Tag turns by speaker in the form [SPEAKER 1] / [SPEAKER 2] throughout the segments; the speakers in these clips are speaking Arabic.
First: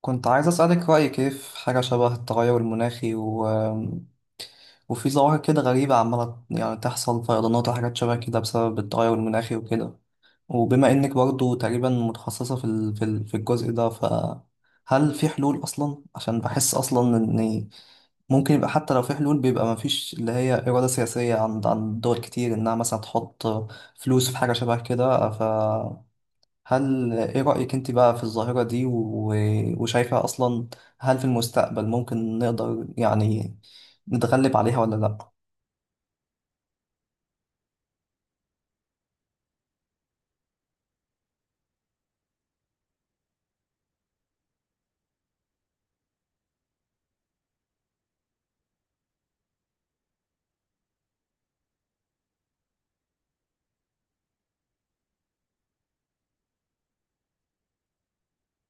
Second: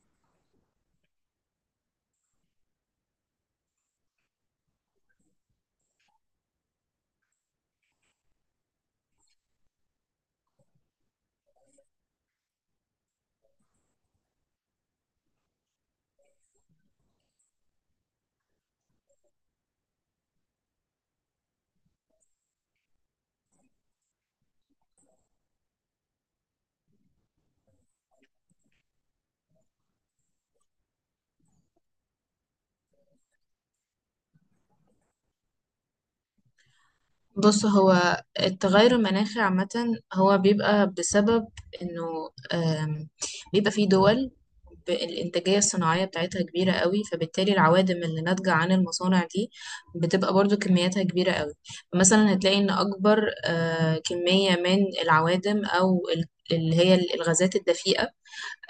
[SPEAKER 1] كنت عايز أسألك رأيك إيه في حاجة شبه التغير المناخي وفي ظواهر كده غريبة عمالة يعني تحصل فيضانات وحاجات شبه كده بسبب التغير المناخي وكده. وبما إنك برضو تقريبا متخصصة في الجزء ده، فهل في حلول أصلا؟ عشان بحس أصلا إن ممكن يبقى، حتى لو في حلول بيبقى مفيش اللي هي إرادة سياسية عند دول كتير إنها مثلا تحط فلوس في حاجة شبه كده. هل ايه رأيك انت بقى في الظاهرة دي وشايفة اصلا هل في المستقبل ممكن نقدر يعني نتغلب عليها ولا لا؟
[SPEAKER 2] بص، هو التغير المناخي عامة هو بيبقى بسبب انه بيبقى في دول الانتاجية الصناعية بتاعتها كبيرة قوي، فبالتالي العوادم اللي ناتجة عن المصانع دي بتبقى برضو كمياتها كبيرة قوي. مثلا هتلاقي ان اكبر كمية من العوادم او اللي هي الغازات الدفيئة،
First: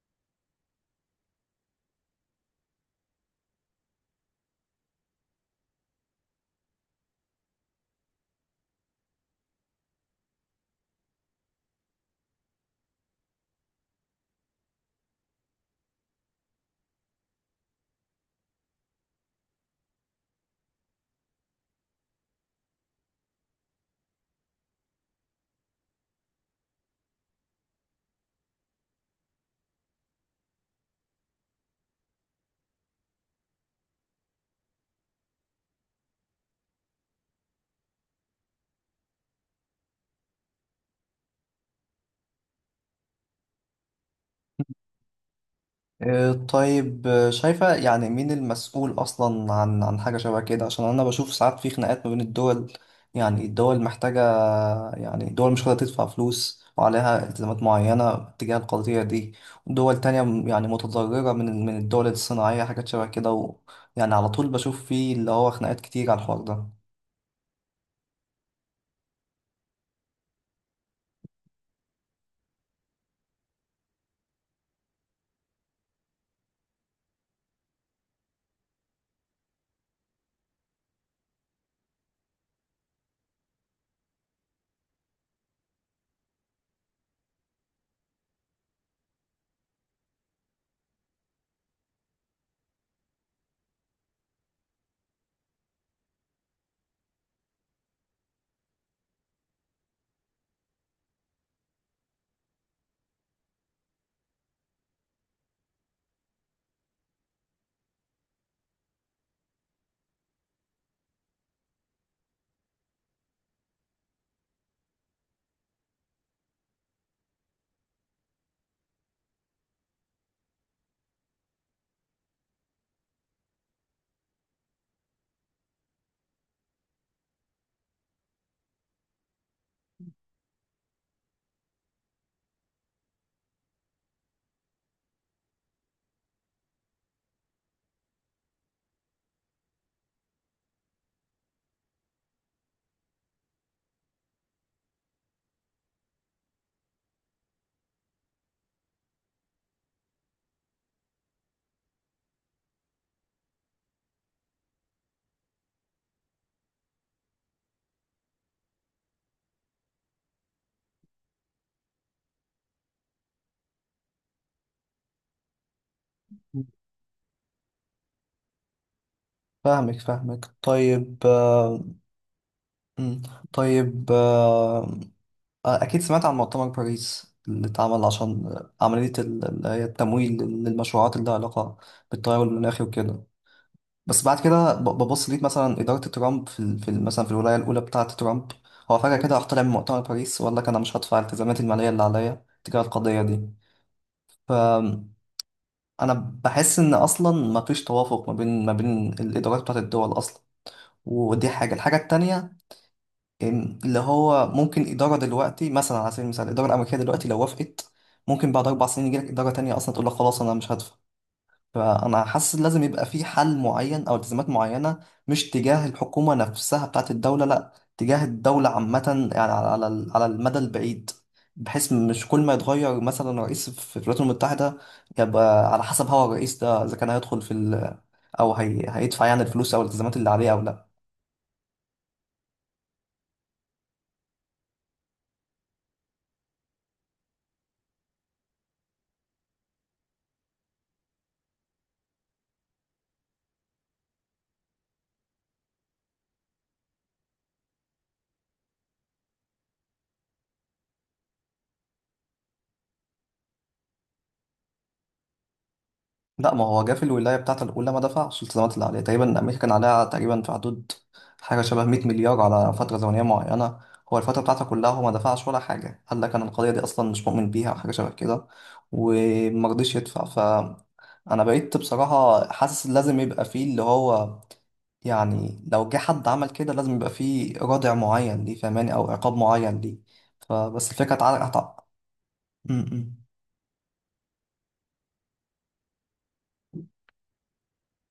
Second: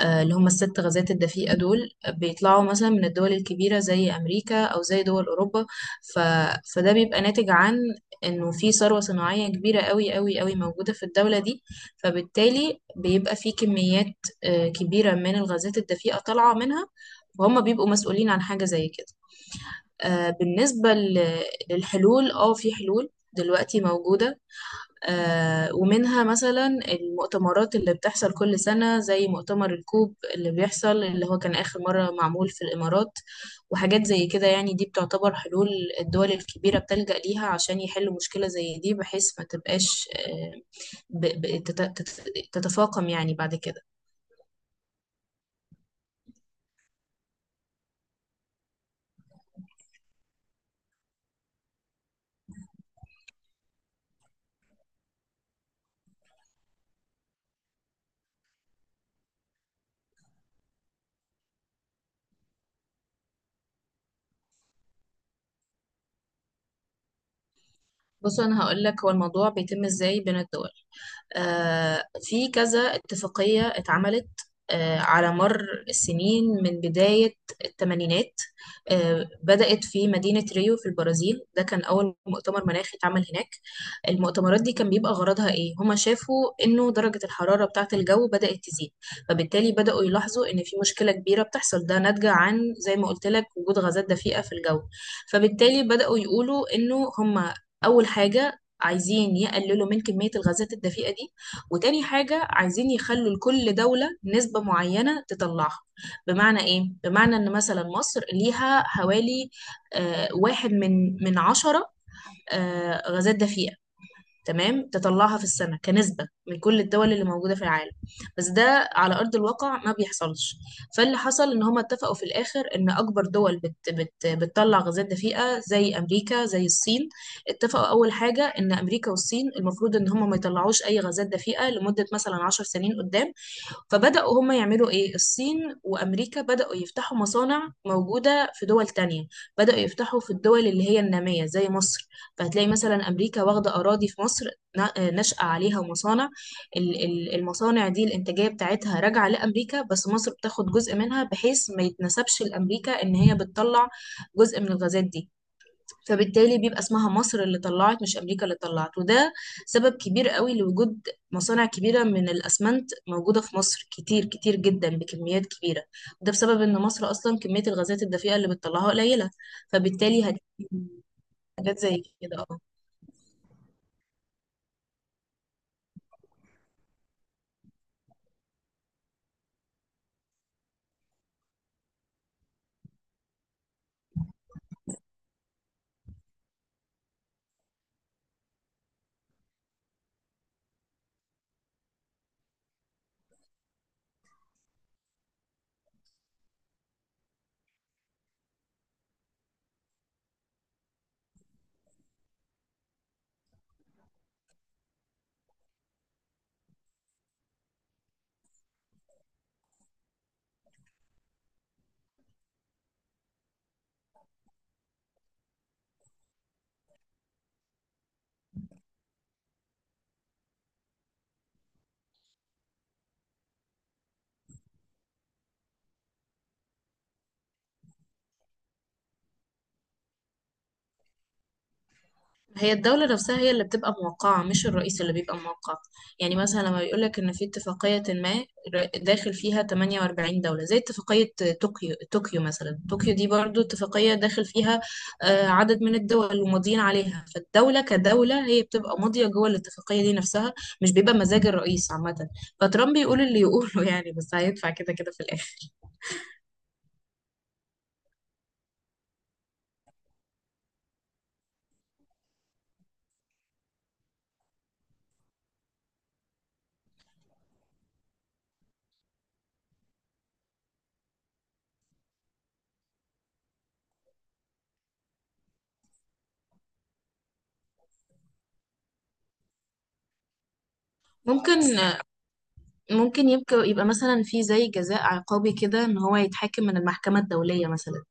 [SPEAKER 2] اللي هم الست غازات الدفيئة دول بيطلعوا مثلا من الدول الكبيرة زي أمريكا أو زي دول أوروبا. ف... فده بيبقى ناتج عن إنه في ثروة صناعية كبيرة قوي قوي قوي موجودة في الدولة دي، فبالتالي بيبقى في كميات كبيرة من الغازات الدفيئة طالعة منها، وهم بيبقوا مسؤولين عن حاجة زي كده. بالنسبة للحلول، اه في حلول دلوقتي موجودة، ومنها مثلا المؤتمرات اللي بتحصل كل سنة زي مؤتمر الكوب اللي بيحصل، اللي هو كان آخر مرة معمول في الإمارات، وحاجات زي كده. يعني دي بتعتبر حلول الدول الكبيرة بتلجأ ليها عشان يحلوا مشكلة زي دي بحيث ما تبقاش ب- ب- تت- تت- تتفاقم يعني بعد كده.
[SPEAKER 1] طيب. شايفة يعني مين المسؤول أصلا عن حاجة شبه كده؟ عشان أنا بشوف ساعات في خناقات ما بين الدول، يعني الدول محتاجة، يعني دول مش قادرة تدفع فلوس وعليها التزامات معينة تجاه القضية دي، ودول تانية يعني متضررة من الدول الصناعية حاجات شبه كده. ويعني على طول بشوف فيه اللي هو خناقات كتير على الحوار ده.
[SPEAKER 2] بص، أنا هقولك هو الموضوع بيتم إزاي بين الدول. في كذا اتفاقية اتعملت على مر السنين من بداية الثمانينات. بدأت في مدينة ريو في البرازيل، ده كان أول مؤتمر مناخي اتعمل هناك. المؤتمرات دي كان بيبقى غرضها إيه؟ هما شافوا إنه درجة الحرارة بتاعة الجو بدأت تزيد، فبالتالي بدأوا يلاحظوا إن في مشكلة كبيرة بتحصل، ده ناتجة عن، زي ما قلت لك، وجود غازات دفيئة في الجو. فبالتالي بدأوا يقولوا إنه هما أول حاجة عايزين يقللوا من كمية الغازات الدفيئة دي، وتاني حاجة عايزين يخلوا لكل دولة نسبة معينة تطلعها. بمعنى ايه؟ بمعنى ان مثلا مصر ليها حوالي واحد من عشرة غازات دفيئة، تمام، تطلعها في السنة كنسبة من كل الدول اللي موجودة في العالم. بس ده على أرض الواقع ما بيحصلش. فاللي حصل إن هما اتفقوا في الآخر إن أكبر دول بت بت بتطلع غازات دفيئة زي أمريكا زي الصين، اتفقوا أول حاجة إن أمريكا والصين المفروض إن هما ما يطلعوش أي غازات دفيئة لمدة مثلا عشر سنين قدام. فبدأوا هم يعملوا ايه؟ الصين وامريكا بدأوا يفتحوا مصانع موجودة في دول تانية، بدأوا يفتحوا في الدول اللي هي النامية زي مصر. فهتلاقي مثلا امريكا واخدة اراضي في مصر، نشأ عليها مصانع. المصانع دي الانتاجية بتاعتها راجعة لامريكا، بس مصر بتاخد جزء منها بحيث ما يتنسبش لامريكا ان هي بتطلع جزء من الغازات دي. فبالتالي بيبقى اسمها مصر اللي طلعت، مش امريكا اللي طلعت. وده سبب كبير قوي لوجود مصانع كبيره من الاسمنت موجوده في مصر، كتير كتير جدا بكميات كبيره، وده بسبب ان مصر اصلا كميه الغازات الدفيئه اللي بتطلعها قليله،
[SPEAKER 1] فاهمك
[SPEAKER 2] فبالتالي
[SPEAKER 1] فاهمك
[SPEAKER 2] هتجيب
[SPEAKER 1] طيب.
[SPEAKER 2] حاجات زي كده.
[SPEAKER 1] مم. طيب. أكيد سمعت عن مؤتمر باريس اللي اتعمل عشان عملية اللي هي التمويل للمشروعات اللي لها علاقة بالتغير المناخي وكده. بس بعد كده ببص ليك، مثلا إدارة ترامب مثلا في الولاية الأولى بتاعة ترامب، هو فجأة كده راح طلع من مؤتمر باريس وقال لك أنا مش هدفع الالتزامات المالية اللي عليا تجاه القضية دي. فأنا بحس إن أصلا مفيش توافق ما بين الإدارات بتاعة الدول أصلا. ودي حاجة، الحاجة التانية، اللي هو ممكن إدارة دلوقتي، مثلا على سبيل المثال الإدارة الأمريكية دلوقتي لو وافقت، ممكن بعد أربع سنين يجيلك إدارة تانية أصلا تقول لك خلاص أنا مش هدفع. فأنا حاسس لازم يبقى في حل معين أو التزامات معينة، مش تجاه الحكومة نفسها بتاعت الدولة، لأ، تجاه الدولة عامة. يعني على المدى البعيد، بحيث مش كل ما يتغير مثلا رئيس في الولايات المتحدة يبقى على حسب هو الرئيس ده إذا كان هيدخل في ال، هيدفع يعني الفلوس أو الالتزامات اللي عليه أو لأ.
[SPEAKER 2] هي الدولة نفسها هي اللي بتبقى موقعة، مش الرئيس اللي بيبقى موقع. يعني مثلا لما بيقولك إن في اتفاقية ما داخل فيها 48 دولة، زي اتفاقية طوكيو. طوكيو مثلا دي برضو اتفاقية داخل فيها عدد من الدول وماضيين عليها، فالدولة كدولة هي بتبقى ماضية جوه الاتفاقية دي نفسها، مش بيبقى مزاج الرئيس عامة. فترامب يقول اللي يقوله يعني، بس هيدفع كده كده في الآخر.
[SPEAKER 1] لا، ما هو جه في الولاية بتاعته الأولى ما دفعش الالتزامات اللي عليه. تقريبا أمريكا كان عليها تقريبا في حدود حاجة شبه 100 مليار على فترة زمنية معينة، هو الفترة بتاعته كلها هو ما دفعش ولا حاجة. قال لك أنا القضية دي أصلا مش مؤمن بيها أو حاجة شبه كده، وما رضيش يدفع. ف أنا بقيت بصراحة حاسس لازم يبقى فيه اللي هو، يعني لو جه حد عمل كده لازم يبقى فيه رادع معين ليه، فاهماني، أو عقاب معين ليه. فبس الفكرة تعالى
[SPEAKER 2] ممكن
[SPEAKER 1] م- م.
[SPEAKER 2] ممكن يبقى مثلا في زي جزاء عقابي كده، إن هو يتحاكم من المحكمة الدولية مثلا،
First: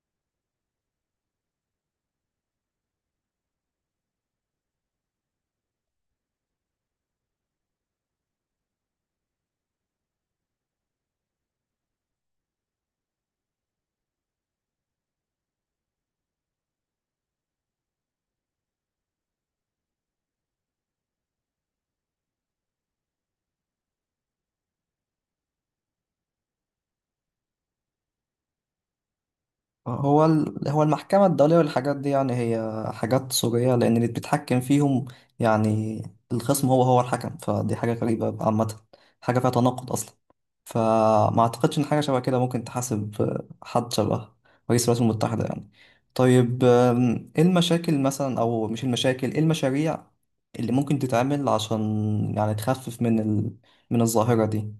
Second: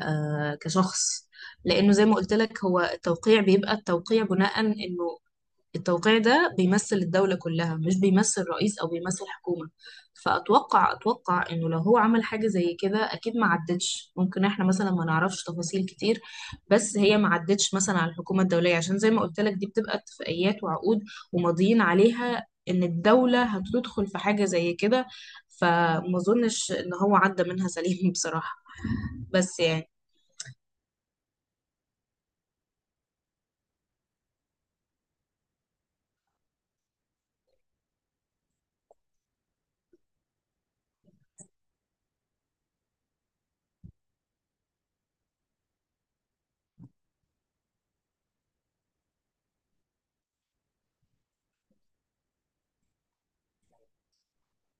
[SPEAKER 2] كشخص. لانه زي ما قلت لك، هو التوقيع بيبقى التوقيع بناء انه التوقيع ده بيمثل الدولة كلها، مش بيمثل رئيس او بيمثل حكومة. فاتوقع انه لو هو عمل حاجة زي كده اكيد ما عدتش. ممكن احنا مثلا ما نعرفش تفاصيل كتير، بس هي ما عدتش مثلا على الحكومة الدولية، عشان زي ما قلت لك، دي بتبقى اتفاقيات وعقود وماضيين عليها ان الدولة هتدخل في حاجة زي كده. فما اظنش ان هو عدى منها سليم بصراحة. بس يعني،
[SPEAKER 1] هو هو المحكمة الدولية والحاجات دي يعني هي حاجات سورية، لأن اللي بيتحكم فيهم، يعني الخصم هو الحكم، فدي حاجة غريبة عامة، حاجة فيها تناقض أصلا. فما أعتقدش إن حاجة شبه كده ممكن تحاسب حد شبه رئيس الولايات المتحدة يعني. طيب، إيه المشاكل مثلا، أو مش المشاكل، إيه المشاريع اللي ممكن تتعمل عشان يعني تخفف من الظاهرة دي؟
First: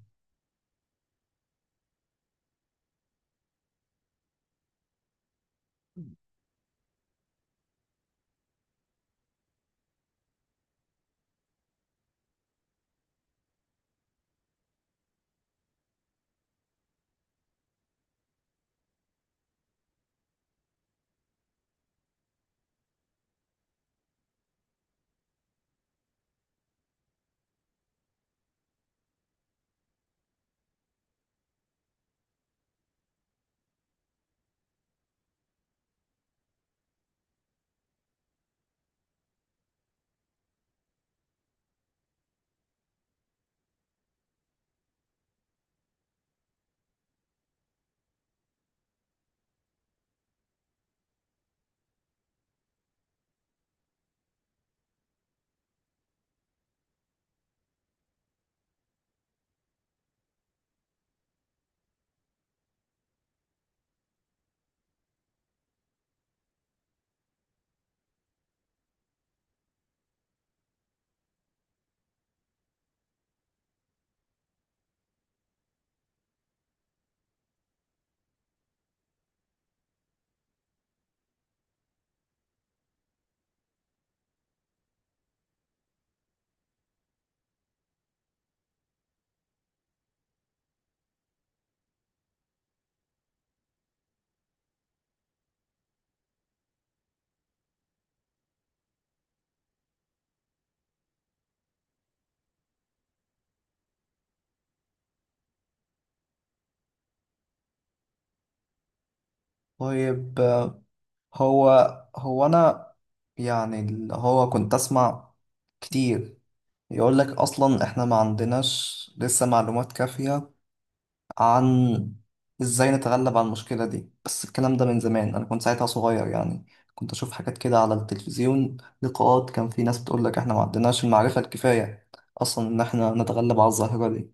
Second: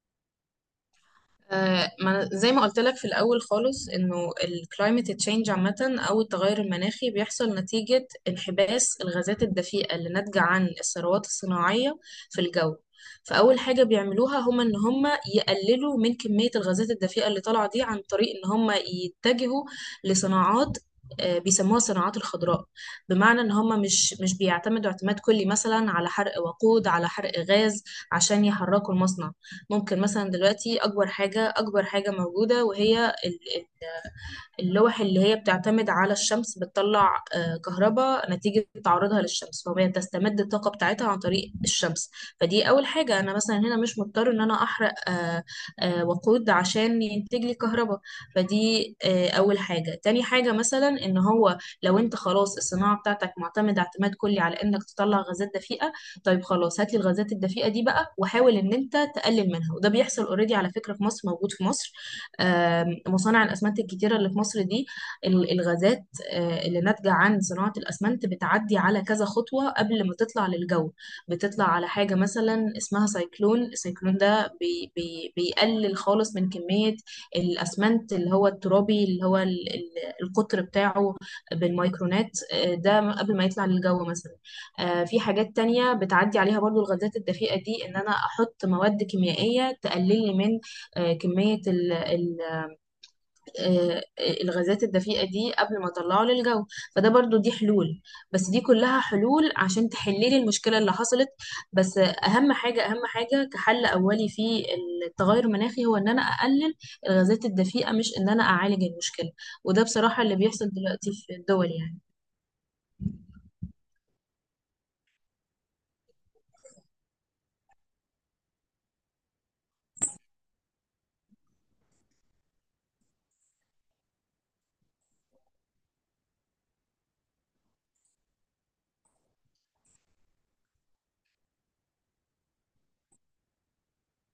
[SPEAKER 2] ما أنا- زي ما قلت لك في الأول خالص، إنه الكلايمت تشينج عامة أو التغير المناخي بيحصل نتيجة انحباس الغازات الدفيئة اللي ناتجة عن الثروات الصناعية في الجو. فأول حاجة بيعملوها هما إن هما يقللوا من كمية الغازات الدفيئة اللي طالعة دي، عن طريق إن هما يتجهوا لصناعات بيسموها الصناعات الخضراء. بمعنى ان هم مش بيعتمدوا اعتماد كلي مثلا على حرق وقود، على حرق غاز عشان يحركوا المصنع. ممكن مثلا دلوقتي، اكبر حاجه، موجوده، وهي اللوح اللي هي بتعتمد على الشمس، بتطلع كهرباء نتيجة تعرضها للشمس، فهي تستمد الطاقة بتاعتها عن طريق الشمس. فدي أول حاجة، أنا مثلا هنا مش مضطر إن أنا أحرق وقود عشان ينتج لي كهرباء. فدي أول حاجة. تاني حاجة مثلا إن هو لو أنت خلاص الصناعة بتاعتك معتمدة اعتماد كلي على إنك تطلع غازات دفيئة، طيب خلاص، هات لي الغازات الدفيئة دي بقى وحاول إن أنت تقلل منها. وده بيحصل أوريدي على فكرة في مصر، موجود في مصر، مصانع الأسمنت الكتيرة اللي في مصر دي، الغازات اللي ناتجة عن صناعة الأسمنت بتعدي على كذا خطوة قبل ما تطلع للجو. بتطلع على حاجة مثلا اسمها سايكلون، السايكلون ده بي بي بيقلل خالص من كمية الأسمنت اللي هو الترابي، اللي هو القطر بتاعه بالميكرونات، ده قبل ما يطلع للجو مثلا. في حاجات تانية بتعدي عليها برضو الغازات الدفيئة دي، إن أنا أحط مواد كيميائية تقلل لي من كمية الغازات الدفيئة دي قبل ما اطلعه للجو. فده برضو دي حلول، بس دي كلها حلول عشان تحللي المشكلة اللي حصلت. بس اهم حاجة، كحل اولي في التغير المناخي هو ان انا اقلل الغازات الدفيئة، مش ان انا اعالج المشكلة. وده بصراحة اللي
[SPEAKER 1] طيب،
[SPEAKER 2] بيحصل دلوقتي في الدول
[SPEAKER 1] هو
[SPEAKER 2] يعني.
[SPEAKER 1] هو انا يعني اللي هو كنت اسمع كتير يقول لك اصلا احنا ما عندناش لسه معلومات كافية عن ازاي نتغلب على المشكلة دي. بس الكلام ده من زمان، انا كنت ساعتها صغير يعني، كنت اشوف حاجات كده على التلفزيون، لقاءات، كان في ناس بتقول لك احنا ما عندناش المعرفة الكفاية اصلا ان احنا نتغلب على الظاهرة دي.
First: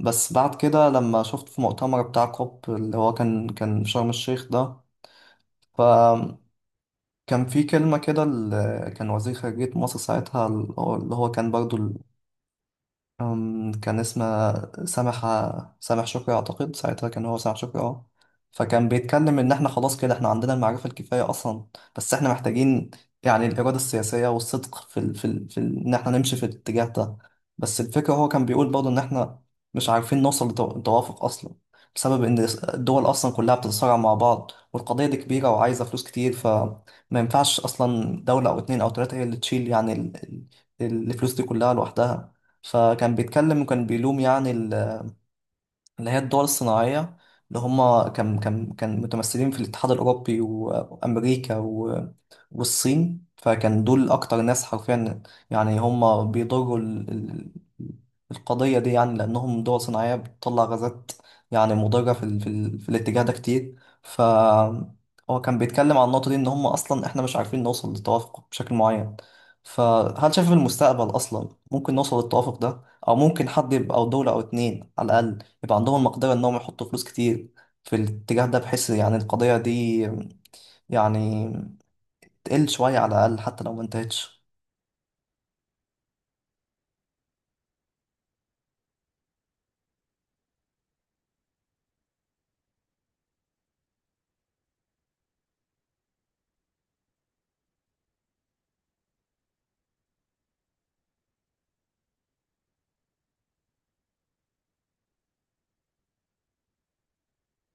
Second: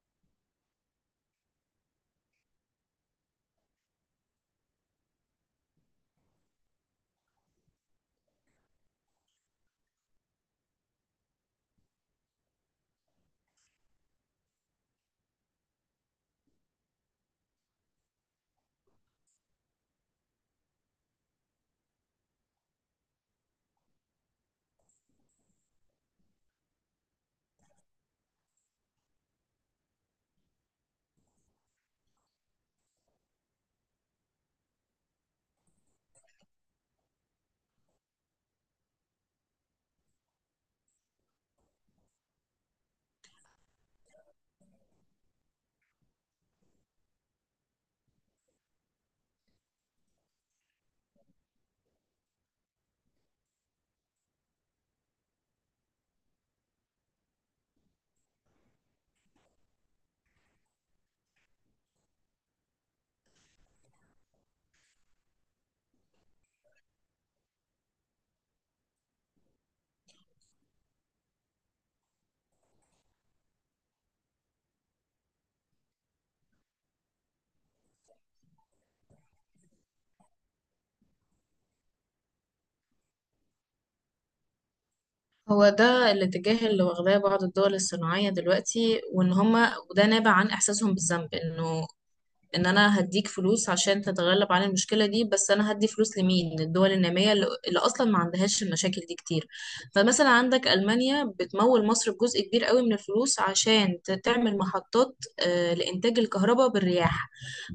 [SPEAKER 1] بس بعد كده لما شفت في مؤتمر بتاع كوب اللي هو كان في شرم الشيخ ده، كان في كلمة كده، كان وزير خارجية مصر ساعتها، اللي هو كان برضو، كان اسمه سامح سامح شكري أعتقد، ساعتها كان هو سامح شكري، اه. فكان بيتكلم إن إحنا خلاص كده إحنا عندنا المعرفة الكفاية أصلا، بس إحنا محتاجين يعني الإرادة السياسية والصدق إن إحنا نمشي في الاتجاه ده. بس الفكرة هو كان بيقول برضه إن إحنا مش عارفين نوصل لتوافق أصلا، بسبب إن الدول أصلا كلها بتتصارع مع بعض، والقضية دي كبيرة وعايزة فلوس كتير، فما ينفعش أصلا دولة أو اتنين أو تلاتة هي اللي تشيل يعني الفلوس دي كلها لوحدها. فكان بيتكلم وكان بيلوم يعني اللي هي الدول الصناعية، اللي هم كان متمثلين في الاتحاد الأوروبي وأمريكا والصين، فكان دول أكتر ناس حرفيا يعني هم بيضروا القضية دي يعني، لأنهم دول صناعية بتطلع غازات يعني مضرة في الاتجاه ده كتير. ف هو كان بيتكلم عن النقطة دي إن هم أصلا إحنا مش عارفين نوصل لتوافق بشكل معين. فهل شايف في المستقبل أصلا ممكن نوصل للتوافق ده؟ أو ممكن حد يبقى، أو دولة أو اتنين على الأقل يبقى عندهم المقدرة إنهم يحطوا فلوس كتير في الاتجاه ده، بحيث يعني القضية دي يعني تقل شوية على الأقل حتى لو ما انتهتش.
[SPEAKER 2] هو ده الاتجاه اللي واخداه بعض الدول الصناعية دلوقتي، وان هما، وده نابع عن احساسهم بالذنب، انه ان انا هديك فلوس عشان تتغلب عن المشكله دي. بس انا هدي فلوس لمين؟ للدول الناميه اللي اصلا ما عندهاش المشاكل دي كتير. فمثلا عندك المانيا بتمول مصر بجزء كبير قوي من الفلوس عشان تعمل محطات لانتاج الكهرباء بالرياح،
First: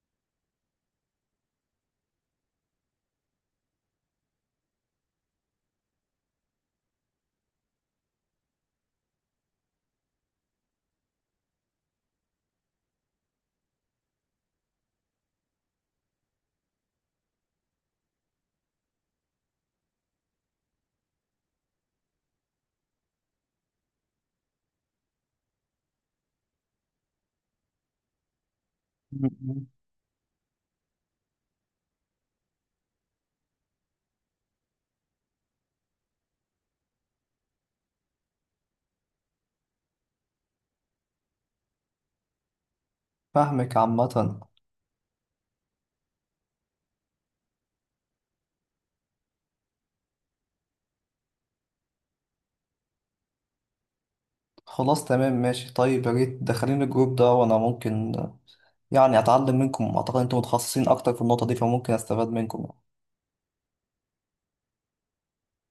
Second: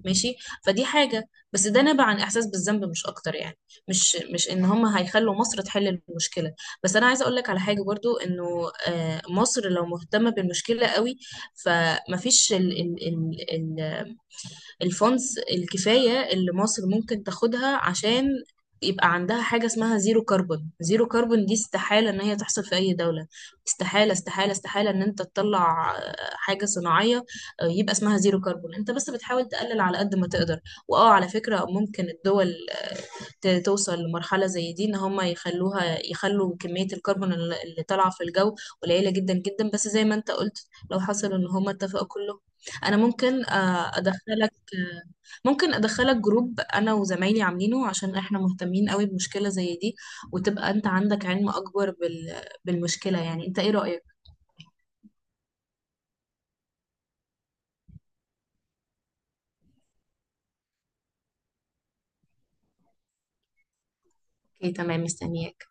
[SPEAKER 2] ماشي. فدي حاجه، بس ده نابع عن احساس بالذنب مش اكتر يعني، مش ان هم هيخلوا مصر تحل المشكله. بس انا عايزه اقول لك على حاجه برضو، انه مصر لو مهتمه بالمشكله قوي، فمفيش ال ال ال الفونز الكفاية اللي مصر ممكن تاخدها عشان يبقى عندها حاجة اسمها زيرو كربون. زيرو كربون دي استحالة ان هي تحصل في اي دولة، استحالة استحالة استحالة ان انت تطلع حاجة صناعية يبقى اسمها زيرو كربون. انت بس بتحاول
[SPEAKER 1] مم.
[SPEAKER 2] تقلل على قد ما تقدر. واه، على فكرة ممكن الدول توصل لمرحلة زي دي، ان هم يخلوها، يخلوا كمية الكربون اللي طالعة في الجو قليلة جدا جدا، بس زي ما انت قلت لو حصل ان هم اتفقوا كله. انا ممكن
[SPEAKER 1] فاهمك عامة.
[SPEAKER 2] ادخلك، جروب انا وزمايلي عاملينه عشان احنا مهتمين قوي بمشكلة زي دي، وتبقى انت عندك علم اكبر بالمشكلة. يعني انت ايه رأيك؟
[SPEAKER 1] خلاص، تمام، ماشي. طيب يا ريت دخلين الجروب ده، وأنا ممكن يعني أتعلم منكم، أعتقد أنتم متخصصين أكتر في النقطة دي فممكن أستفاد منكم.
[SPEAKER 2] اوكي تمام، مستنياك.